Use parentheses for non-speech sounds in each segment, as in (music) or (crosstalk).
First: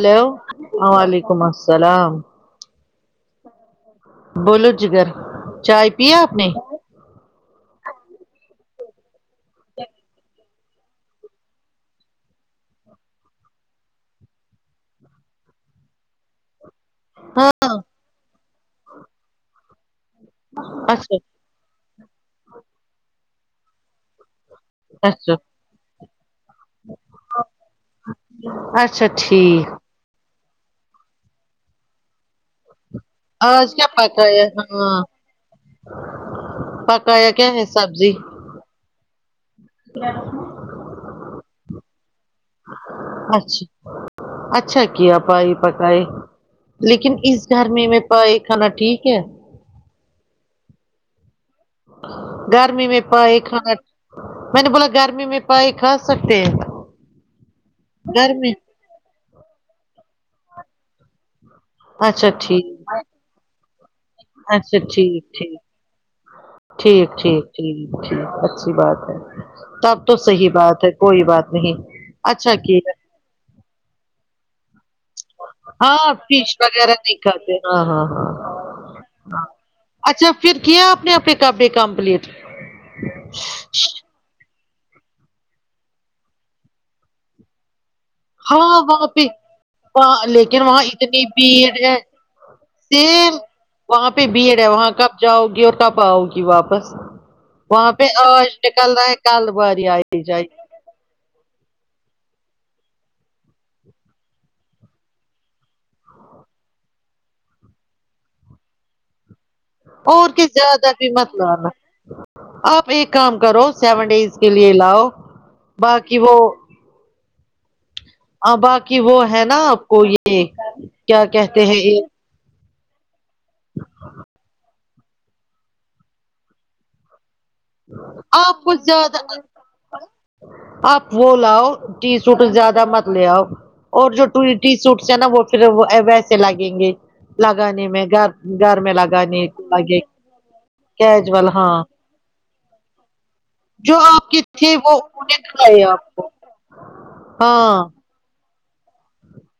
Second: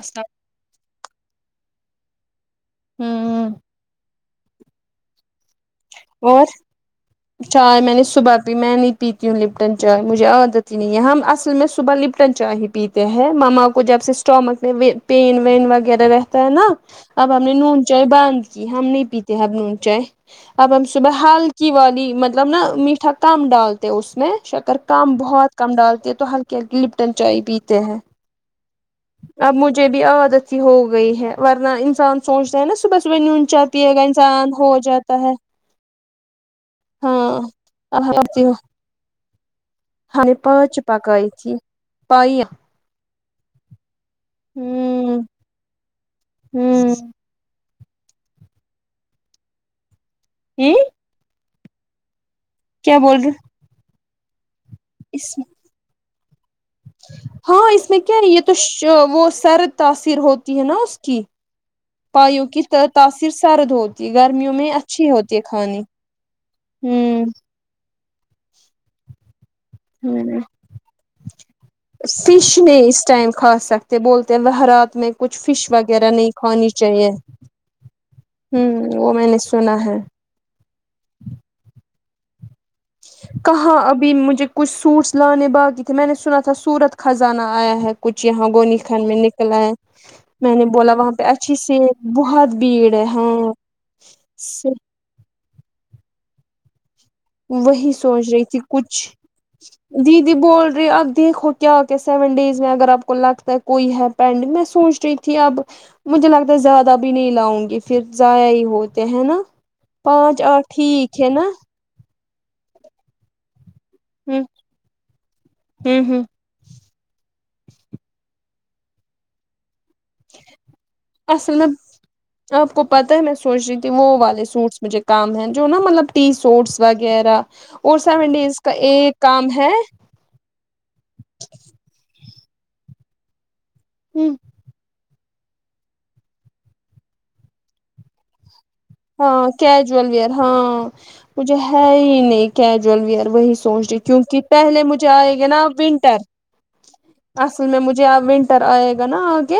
Hello اسلام وعلیکم السلام ہوں ہوں بولو جگر چائے پیا آپ نے اور چائے میں نے صبح پی میں نہیں پیتی ہوں لپٹن چائے مجھے عادت ہی نہیں ہم اصل میں صبح لپٹن چائے ہی پیتے ہیں مما کو جب سے اسٹامک میں و پن وین وغیرہ رہتا ہے نا اب ہم نے ہاں نون چائے بند کی ہم نہیں پیتے اب نون چائے اب ہم اچھا صبح ہلکی والی مطلب نا میٹھا کم ڈالتے اس میں شکر کم اچھا بہت کم ڈالتے ہے تو ہلکی ہلکی لپٹن چائے پیتے ہیں اچھا ٹھیک ابھی عادت سی ہو گئی ہے ورنہ انسان سوچتے ہیں نا صبح میں یوں آج چاہتی کیا ہے کے پکایا انسان ہو ہاں جاتا ہے پکایا ہاں کیا ہے اب سبزی کرتی ہوں ہم نے پانچ پکائی تھی پائیا اچھا اچھا کیا ہوں پائے پکائے ہوں لیکن اس گرمی میں پائے کھانا ٹھیک ہے ئی گرمی میں بول پائے رہے کھانا میں نے بولا گرمی اس میں پائے کھا سکتے ہاں اس میں کیا ہے یہ گرمی تو شو وہ سرد تاثیر ہوتی ہے نا اس کی اچھا پائیوں کی ت ٹھیک تاثیر سرد ہوتی گرمیوں میں اچھا اچھی ٹھیک ہوتی ہے ٹھیک کھانے ٹھیک ٹھیک ٹھیک ٹھیک اچھی بات ہے تب تو ہوں صحیح بات ہے کوئی بات نہیں اچھا فش نہیں کیا اس ٹائم کھا سکتے بولتے ہیں وہ رات میں کچھ فش وغیرہ ہاں نہیں فش کھانی وغیرہ چاہیے نہیں کھاتے ہاں ہاں ہاں ہوں وہ میں نے سنا ہے اچھا پھر کیا اپنے اپنے کپڑے کمپلیٹ کہاں ابھی مجھے کچھ سوٹس لانے باقی تھے میں نے سنا تھا سورت خزانہ آیا ہے کچھ یہاں ہاں گونی وہاں خان میں پہ نکلا ہے وہاں میں لیکن نے بولا وہاں پہ اتنی اچھی بھیڑ سیل ہے بہت بھیڑ ہے ہاں سیم وہاں پہ بھیڑ ہے وہاں کب جاؤ گی اور کب آؤ گی واپس وہی وہاں پہ سوچ رہی آج تھی نکل رہا ہے کال باری آئی جائے ارے اب دیکھو کیا کیا سیون ڈیز میں اگر آپ کو لگتا ہے کوئی ہے پینڈنگ میں سوچ رہی تھی اب مجھے لگتا ہے زیادہ بھی نہیں لاؤں گی پھر ضائع ہی ہوتے ہے نا اور پانچ کیا آٹھ زیادہ بھی ٹھیک مت لانا آپ ایک کام کرو سیون ڈیز ہ کے لیے لاؤ ہ باقی ہ وہ ہاں باقی وہ ہے نا آپ کو یہ کیا اصل کہتے میں ہیں یہ آپ کو پتہ ہے میں سوچ رہی تھی وہ والے سوٹس مجھے کام ہیں جو نا مطلب ٹی سوٹس وغیرہ اور سیون ڈیز آپ کا کچھ زیادہ ایک کام ہے آپ وہ لاؤ ٹی سوٹ زیادہ مت لے آؤ اور جو ٹو ٹی سوٹس ہے نا وہ پھر ویسے لگیں گے لگانے میں گھر گھر میں لگا ہاں کجویل ویئر ہاں کیجول مجھے ہاں ہے ہی نہیں کیجول ویئر وہی سوچ رہی جو آپ کیونکہ کے تھے پہلے وہ مجھے انہوں نے آئے گا نا اب دلائے آپ ونٹر کو اصل میں ہاں مجھے ج ونٹر آئے گا نا آگے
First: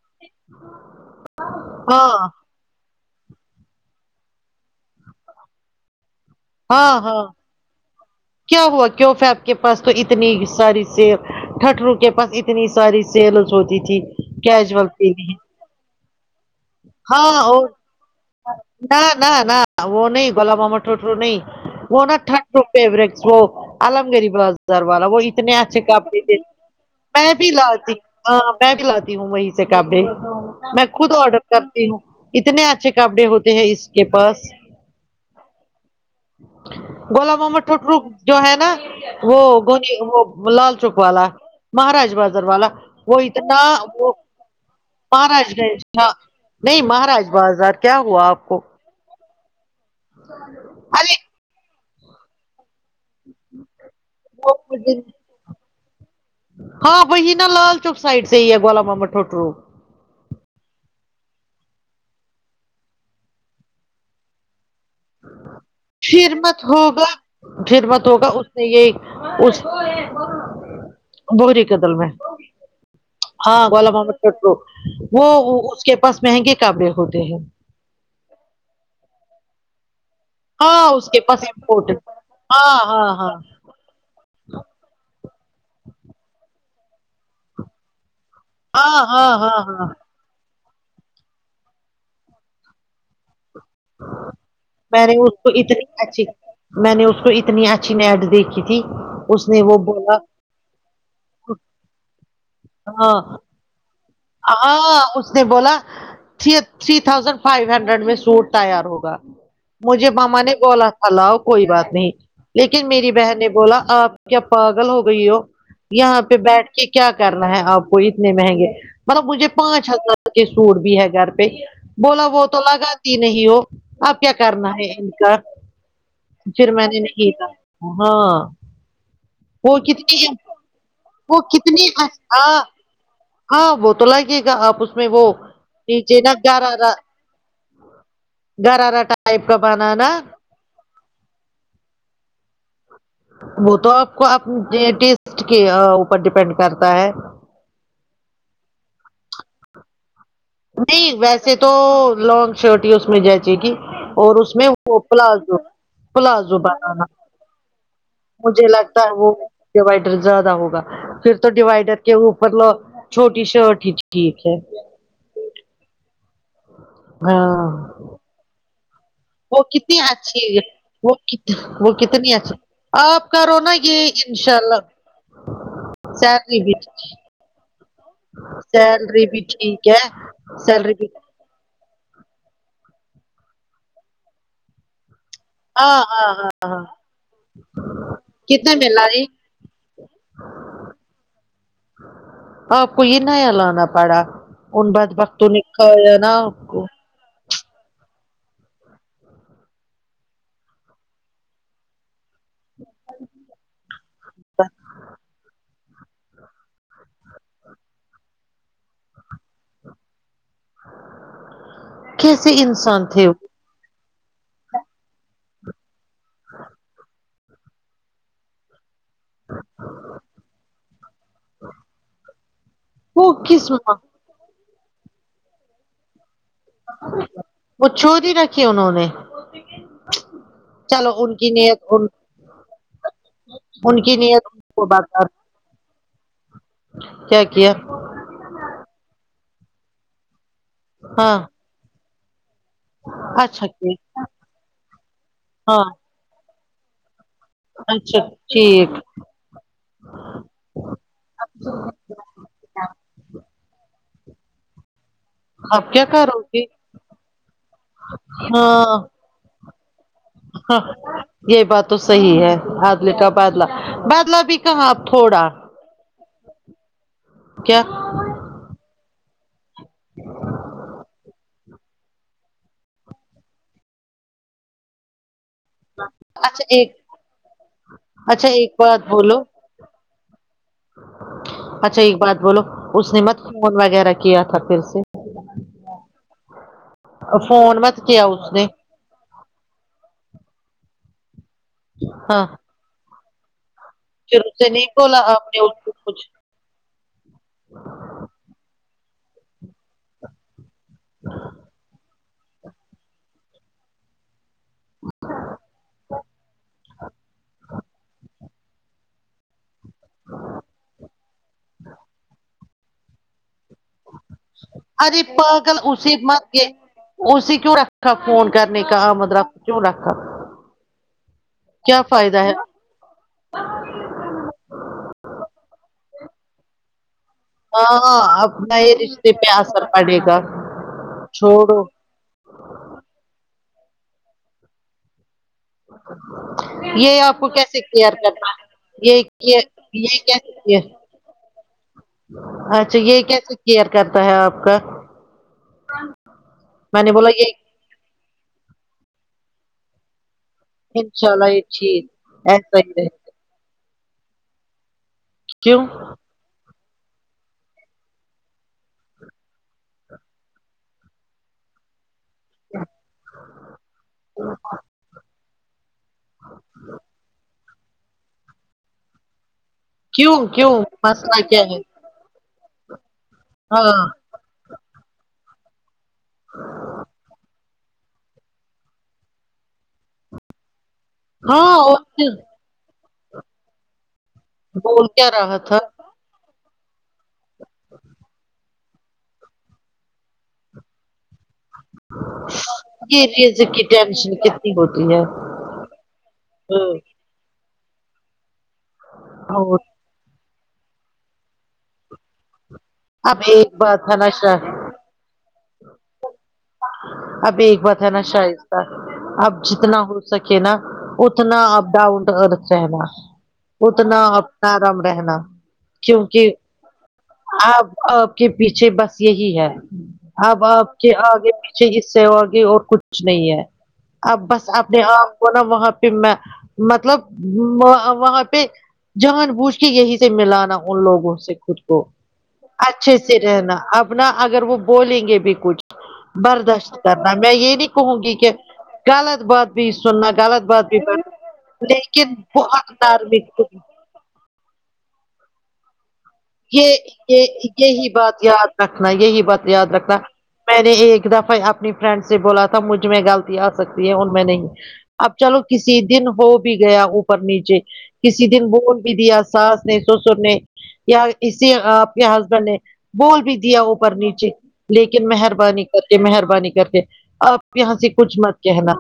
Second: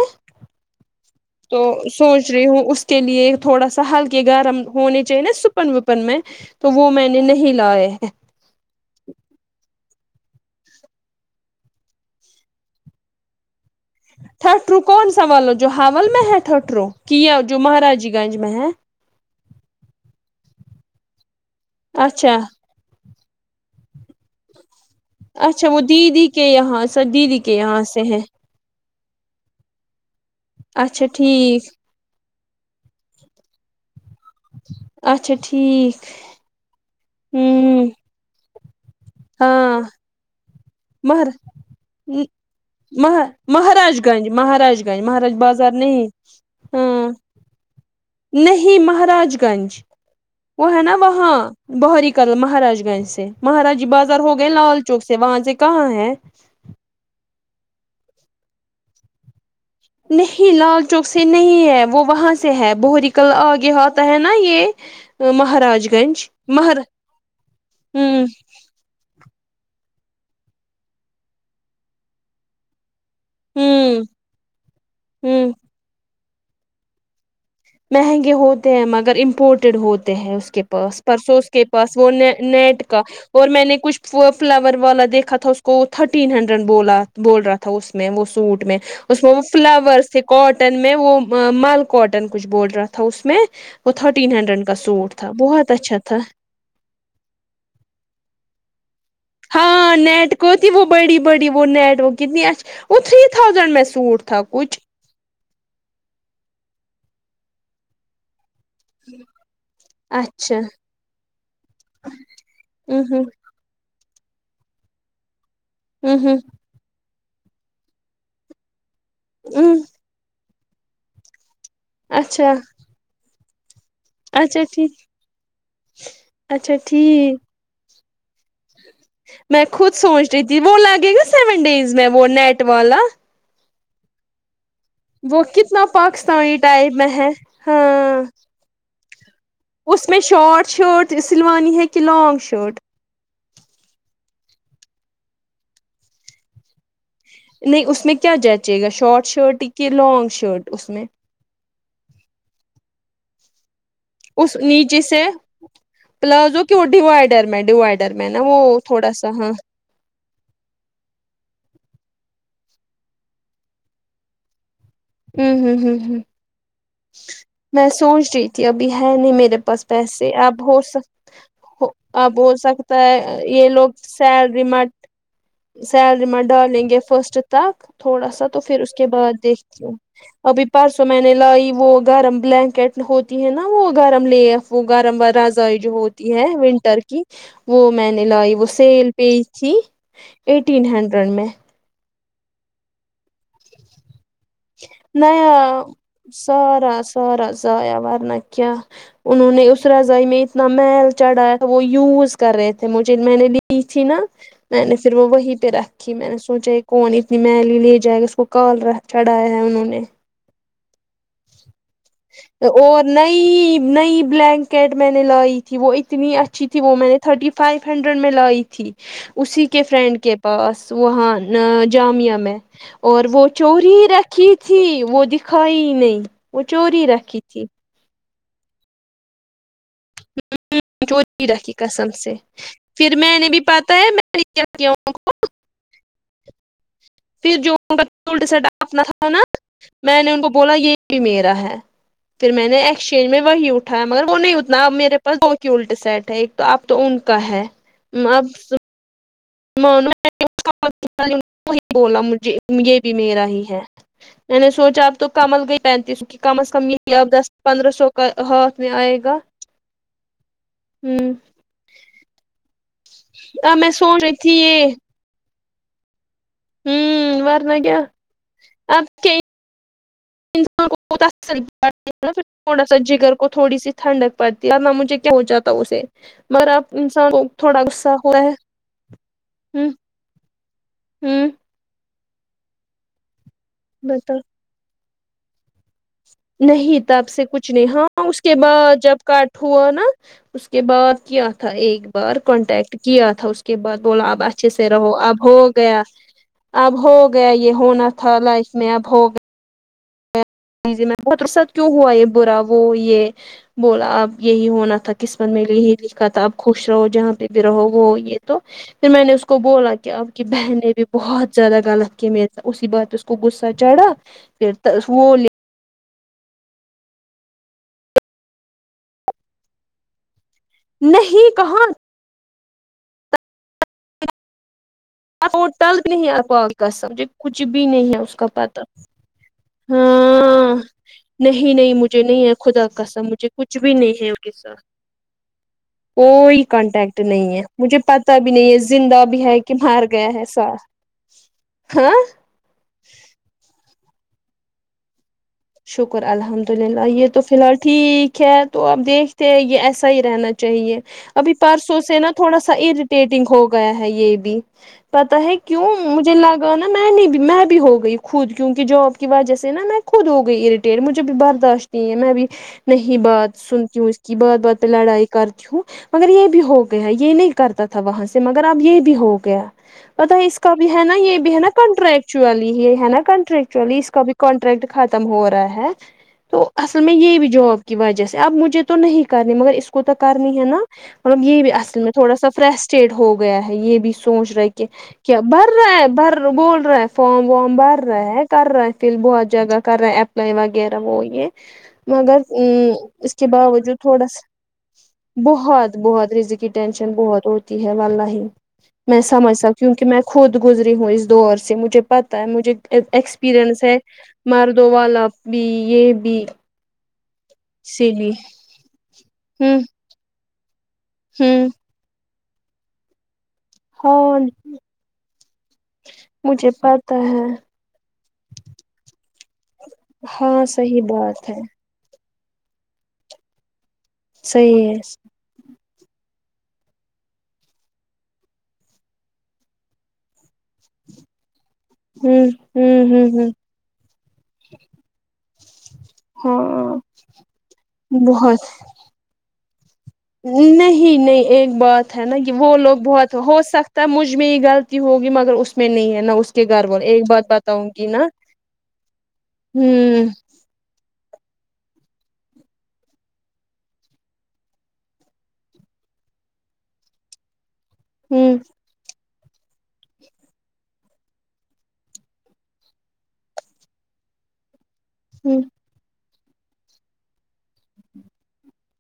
تو ہاں سوچ رہی ہوں اس کے لیے تھوڑا سا ہلکے گرم ہونے چاہیے نا سپن وپن میں تو وہ ہاں میں نے ہاں نہیں لائے ہیں کیا ہوا کیف آپ کے پاس تو اتنی ساری سی ٹٹرو کے پاس اتنی ساری سیلس ہوتی تھی تھٹرو کیجل سی کون سا لی والا جو ہاول میں ہے تھوٹرو کیا جو اور مہاراجی گنج میں ہے نہ نہ نہ وہ نہیں گلاب آمنٹوٹ ہو نہیں وہ اچھا نہٹھرڈ ہو فیورٹ شو علم گری بس ر والا وہ اتنے اچھا اچھے وہ کپڑے دیدی کے دیتے یہاں سے میں دیدی بھی کے یہاں لالتی سے ہے میں بھی لاتی ہوں وہیں سے کپڈے میں اچھا خود آڈر ٹھیک کرتی اتنے اچھے کپڑے ہوتے ہیں اس کے پاس اچھا ٹھیک گلا معمو ہوں ٹٹرو جو ہے نا وہ ہاں گونی وہ لال چوک والا مہر مہاراج بازار والا وہ اتنا مہاراج وہ گنج مہاراج گنج مہاراج بازار گنج نہیں ہاں نہیں ہاں مہاراج بازار کیا ہوا آپ کو نہیں مہاراج گنج وہ ہے نا ارے وہاں بہری کل مہاراج گنج مہاراجی بازار ہو گئے وہ لال چوک مجھے سے وہاں سے کہاں ہے ہاں وہی نا لال چوک سائڈ سے بولا مما ٹوٹرو نہیں لال چوک سے نہیں ہے وہ وہاں سے ہے بہور کل آگے آتا ہے نا یہ مہاراج گنج پھر مت مہر ہوگا پھر مت ہمم ہوگا اس یہ اس بوہری قدل میں ہاں گولا ہوں ماما ٹھٹہرو وہ ہوں اس کے پاس مہنگے کاپڈے ہوتے ہیں مہنگے ہوتے ہیں مگر امپورٹیڈ ہوتے ہیں کے پاس پرسوں اس کے پاس وہ نیٹ ہاں نیٹ کا ہاں ہاں اور میں نے کچھ فلاور والا دیکھا تھا اس کو وہ تھرٹین ہنڈریڈ بولا بول رہا تھا اس میں وہ سوٹ میں ہاں اس میں ہاں وہ ہاں ہاں فلاورز تھ کاٹن میں وہ مل کاٹن کچھ بول رہا تھا اس میں وہ تھرٹین ہنڈریڈ کا میں سوٹ نے تھا اس کو بہت اتنی اچھا تھا اچھی میں نے اس کو اتنی اچھی نیڈ دیکھی تھی اس نے وہ ہاں بولا نیٹ کوتی وہ بڑی بڑی وہ نیٹ وہ کتنی اچھا وہ ہاں تھری تھاؤزینڈ میں سوٹ تھا کچھ ہاں اس نے بولا تھ تھری تھازینڈ فائیو ہنڈریڈ میں سوٹ ہوگا مجھے ماما نے اچھا بولا تھا لاؤ کوئی بات نہیں لیکن ہ میری ہ بہن نے بولا آپ کیا پاگل ہو گئی ہو ہ یہاں پہ ہ بیٹھ کے کیا کرنا ہے آپ کو اتنے مہنگے مطلب مجھے ہ پانچ ہزار کے سوٹ بھی ہے گھر پہ بولا وہ اچھا تو لگاتی نہیں ہو اب کیا اچھا کرنا ہے ٹھیک ان کا پھر اچھا میں نے نہیں ٹھیک کہ ہاں میں وہ خود سوچ کتنی رہی تھی وہ لگے گا وہ سیون کتنی ڈیز میں وہ ہاں نیٹ والا ہاں وہ تو لگے گا آپ اس وہ کتنا نیچے نا پاکستانی گرارا ٹائپ میں ہے ہاں گرارا ٹائپ کا اس بنانا میں شارٹ شرٹ سلوانی ہے کہ لانگ شرٹ وہ تو آپ کو آپ کے ٹیسٹ کے اوپر ڈیپینڈ کرتا ہے نہیں اس میں کیا جاچیے گا شارٹ شرٹ کہ لانگ شرٹ اس میں نہیں ویسے تو لانگ شرٹ ہی اس میں جچے گی اور اس میں وہ نیچے سے پلازو پلازو کی وہ ڈیوائڈر میں ڈیوائڈر میں نا وہ تھوڑا سا ہاں پروائڈر زیادہ ہوگا پھر تو ڈیوائڈر کے اوپر لو چھوٹی شرٹ ہی ٹھیک ہے ہوں ہوں ہوں ہوں ہاں میں سوچ رہی تھی ابھی ہے نہیں میرے وہ پاس کتنی پیسے اچھی اب ہو وہ سک کت وہ کتنی اب ہو اچھی سکتا آپ ہے کرو یہ نا لوگ سیل انشاء اللہ ریمٹ سیلری میں ڈالیں گے فرسٹ تک تھوڑا سا تو پھر اس کے سیلری بھی بعد دیکھتی ٹھیک ہوں ہے ابھی پا سیلری سو بھی میں نے لایی وہ گرم بلینکٹ ہوتی ہے نا وہ گرم لیف وہ گرم جو ہاں ہاں ہوتی ہے ہاں ونٹر کی وہ میں نے لائی وہ کتنے میں سیل لائی پی تھی ایٹین ہنڈریڈ میں آپ کو یہ نیا لانا پڑا ان بد بختوں نے نیا کھایا نہ آپ کو سارا سارا ضایع وورنہ کہ انہوں نے اس رضائی میں اتنا میل چڑھایا تھا وہ یوز کر رہے تھے مجھے میں نے نہیں چھنا میں نے پھر وہ وہ پہ رکھ میں نے سوچا یہ کون اتنی میلی لے جائے گا اس کو کال ر چڑھایا ہے انہوں نے کیسے اور انسان تھے وہ نئی نئی بلینکٹ میں نے لائی تھی وہ ای اتنی اچھی تھی وہ میں نے تھرٹی فائیو ہنڈریڈ میں لائی تھی اسی کے فرینڈ کے پاس وہاں جامعہ میں اور وہ کس ماں چوری رکھی تھی وہ دکھائی نہیں وہ چوری رکھی تھی وہ چوری رکھی انہوں نے (inaudible) چلو چہ ان کی (unintelligible) نیت ان قسم سے پھر میں نے بھی پتاہ ان ہے کی میں نے نیت کیا کیا ان بتا کو کیا پھر کیا جو ان کا سے ڈاننا تھا نا میں نے ان کو بولا یہ بھی ہاں میرا ہے پھر میں نے ایکسچینج میں اچھا وہی کیا اٹھایا مگر وہ نہیں اتنا اب میرے پاس دو ہاں الٹ سیٹ ہے ایک تو اب تو ان کا ہے اب ایک (inaudible) بلا مجھے یہ بھی میرا ہی ہے میں نے سوچا تو کمل گئی آپ کیا پینتیس کرو کم گے از کم یہ اب دس پندرہ سو کا ہاتھ ہاں میں آئے گا ہاں ہوں یہ بات تو صحیح ہے عادلہ کا بادلہ اب میں سوچ رہی بادلہ تھی بھی کہاں یہ آپ تھوڑا ہوں کیا وارنگ ہے اپ کے (unintelligible) پھر تھوا سا جگر کو تھوڑی سی تھنڈک پڑتی نہ مجھے کیا ہو جاتا تو اسے اچھا مگر اب ایک انسان کو تھوڑا غصہ ہوا اچھا ہے ایک بات بولو ہم اچھا ایک بات بولو اس نے مت فون وغیرہ بتا کیا تھا پھر سے (inaudible) نہیں تب سے کچھ فون نہیں مت کیا ہاں اس کے نے بعد جب کاٹ ہوا نا اس کے بعد کیا تھا ایک بار ہاں کانٹیکٹ کیا تھا اس کے بعد بولا پھر اب اسے اچھے نہیں سے رہو بولا اب آپ ہو نے اس کو گیا کچھ اب ہو گیا یہ ہونا تھا لائف میں اب ہو گیا جی جی میم بہتر سات کیوں ہوا یہ برا وہ یہ بولا اب یہی ہونا تھا قسمت میں یہی لکھا تھا آپ خوش رہو جہاں پہ بھی رہو وہ یہ تو پھر میں نے اس کو بولا کہ اب کی بہن نے بھی بہت زیادہ غلط کی میرے سے اسی بات پہ اس کو غصہ چڑھا پھر ارے وہ پاگل اسے مت دے اسے کیوں رکھا فون کرنے کا آ مطلب کیوں رکھا نہیں کہاں کیا فائدہ ہے ہوٹل بھی نہیں آپ آے سمجھے کچھ بھی نہیں ہے اس ہاں کا اب پتہ نئے رشتے پہ اثر پڑے گا ہاں نہیں چھوڑو نہیں مجھے نہیں ہے خدا قسم مجھے کچھ بھی نہیں ہے ان کے ساتھ کوئی کانٹیکٹ یہ آپ کو نہیں ہے کیسے مجھے کیئر پتہ بھی کرنا نہیں ہے یہ زندہ بھی ہے یہ کر مر اچھا یہ کیسے کیئر کرتا ہے آپ کا شکر الحمد للہ میں نے یہ بولا تو فی الحال ٹھیک ہے تو اب دیکھتے یہ ایسا ہی رہنا چاہیے انشاء اللہ ابھی یہ پرسوں چیز سے نا تھوڑا سا ایسا ہی رہے گا۔ اریٹیٹنگ ہو گیا ہے یہ بھی پتا ہے کیوں مجھے لگ انا میں نے بھی میں بھی ہو گئی خود کیونکہ جاب کی وجہ سے نا میں خود ہو گ ئی اریٹیٹ مجھے بھی برداشت نہیں ہے میں بھی نہیں بات سنتی ہوں اس کی بات بات پہ لڑائی کرتی ہوں مگر یہ بھی ہو گیا ہے یہ نہیں کرتا تھا وہاں سے مگر اب یہ بھی ہو گیا بتہ کیوں ہے اس کیوں کا بھی ہے نا یہ مسئلہ بھی ہے کیا نا کنٹریکٹ ایکچولی یہ ہے نا کانٹریکٹ یکچولی ہاں اس کا بھی کانٹریکٹ ختم ہو رہا ہے تو اصل میں یہ بھی جاب کی وجہ سے اب مجھے تو نہیں کرنی مگر اس کو تو کرنی ہے نا مطلب یہ بھی ہاں اور اصل میں تھوڑا پھر سا فرسٹریٹ ہو گیا ہے یہ بھی سوچ رہے کہ کیا بھر رہا ہے بھر بول رہا ہے فارم وم بھر رہا ہے کر رہے ہیں فل بہت جگہ کر رہا ہے ایپلائی وغیرہ وہ یہ مگر ا یہ اس کے رزق کی باوجود تھوڑا ٹینشن سا کتنی ہوتی ہے بہت بہت رضلٹ کی ٹینشن ہاں، بہت ہوتی ہے والا ہی میں سمجھ سکتی اور کیونکہ میں خود گزری ہوں اس دور سے مجھے پتہ ہے مجھے اب ایک ایکسپیرئنس ہے بات نا شا ہر دو والا اپنی یہ بھی اب ایک بات ہے اسی نا لیے شائستہ اب ہوں جتنا ہو سکے نا اتنا ہوں اب ڈون ٹو ارتھ رہنا اتنا ہاں آپ نرم رہنا کیونکہ مجھے پتا ہے آپ آپ کے پیچھے بس یہی ہے اب ہاں آپ صحیح کے بات آگے ہے پی چھے اس سے اگے اور کچھ نہیں ہے اب بس صحیح ہے اپنے آپ کو نہ وہاں پہ میں مطلب واں وہاں پہ جان بوجھ کے یہی سے ملانا ان لوگوں سے خود کو ہوں ہوں اچھے ہوں سے ہوں رہنا اب نہ اگر وہ بولیں گے بھی کچھ ہاں برداشت کرنا میں یہ نہیں کہوں گی کہ بہت غلط بات بھی سننا غلط بات بھی نہیں کرنا، نہیں ایک بات ہے لیکن نا کہ وہ لوگ بہت ہو نارمک سک تا مجھ میں یہ غلطی ہوگی مگر اس میں نہیں ہے نہ اس کے گھر یہ والے ایک یہ بات بتاؤں گی یہی نا بات یاد رکھنا یہی بات یاد رکھنا ہوں میں نے ایک دفعہ اپنی فرینڈ سے بولا تھا مجھ میں غلطی آ سکتی ہے ان میں نہیں اب چلو کسی دن ہو بھی گیا اوپر نیچے کسی ہوں دن بول بھی دیا ساس نے سسر نے یا اسی آپ کے ہسبینڈ نے بول بھی دیا اوپر نیچے لیکن ہوں مہربانی کر کے مہربانی کر کے آپ یہاں سے کچھ مت کہنا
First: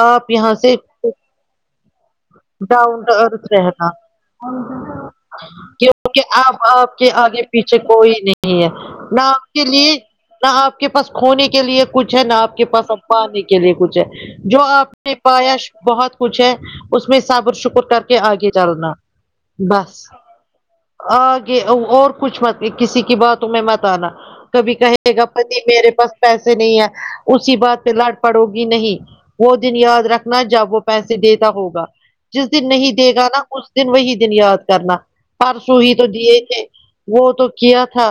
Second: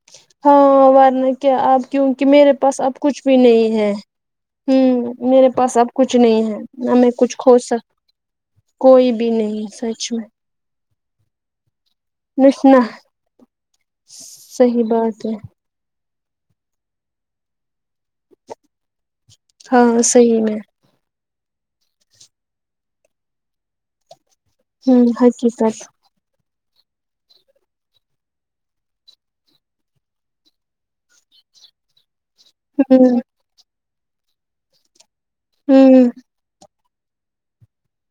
آپ یہاں سے ہاں ورنہ کیا اب کیونکہ میرے پاس اب ڈاؤن ٹو کچھ بھی ارتھ نہیں رہنا ہے ہوں میرے پاس اب کچھ کہ نہیں اب ہے نہ آپ میں کے کچھ آگے کھو پیچھے سک کوئی نہیں ہے کوئی نہ بھی آپ کے نہیں لیے سچ میں نہ آپ کے پاس کھونے کے لیے کچھ ہے نہ آپ نس کے نہ پاس اب پانے کے لیے کچھ ہے جو صحیح آپ نے بات ہے پایا بہت کچھ ہے اس میں صبر شکر کر کے آگے چلنا بس جی میں آگے اور کچھ مت کسی کی باتوں میں مت آنا کبھی ہوں کہے گا پتی حقیقت میرے پاس پیسے نہیں ہے اسی بات پہ لڑ پڑو گی نہیں وہ دن یاد رکھنا جب وہ پیسے دیتا ہوگا جس دن نہیں دے ہوں گا نا اس دن وہی دن یاد کرنا ہرسو ہی تو ہوں دیے تھے وہ تو کیا تھا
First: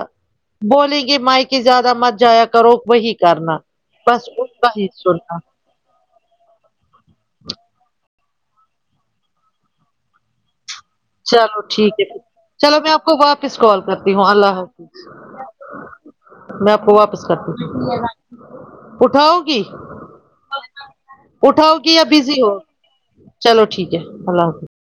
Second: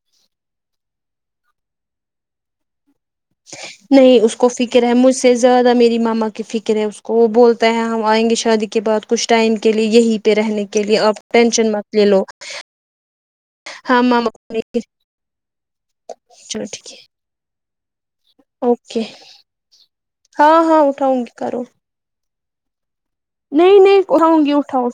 بولیں گے میکے زیادہ مت جایا کرو وہی کرنا نہیں بس اس ان کو کا فکر ہی ہے مجھ سے سننا زیادہ میری ماما فکر ہے اس کو وہ بولتا ہے ہم آئیں گے شادی کے بعد کچھ ٹائم کے لیے یہیں پہ رہنے کے لیے آپ چلو ٹینشن مت ٹھیک لے ہے لو چلو میں آپ کو واپس کال ہاں کرتی ہوں ماما اللہ حافظ چلو ٹھیک ہے اوکے پٹھا ہوگ ہاں ہاں اٹھاؤں گی کرو پٹھاؤگ بزی ہو چلو نہیں ٹھیک ہے نہیں اللہ اٹھاؤں گی حافظ اٹھاؤ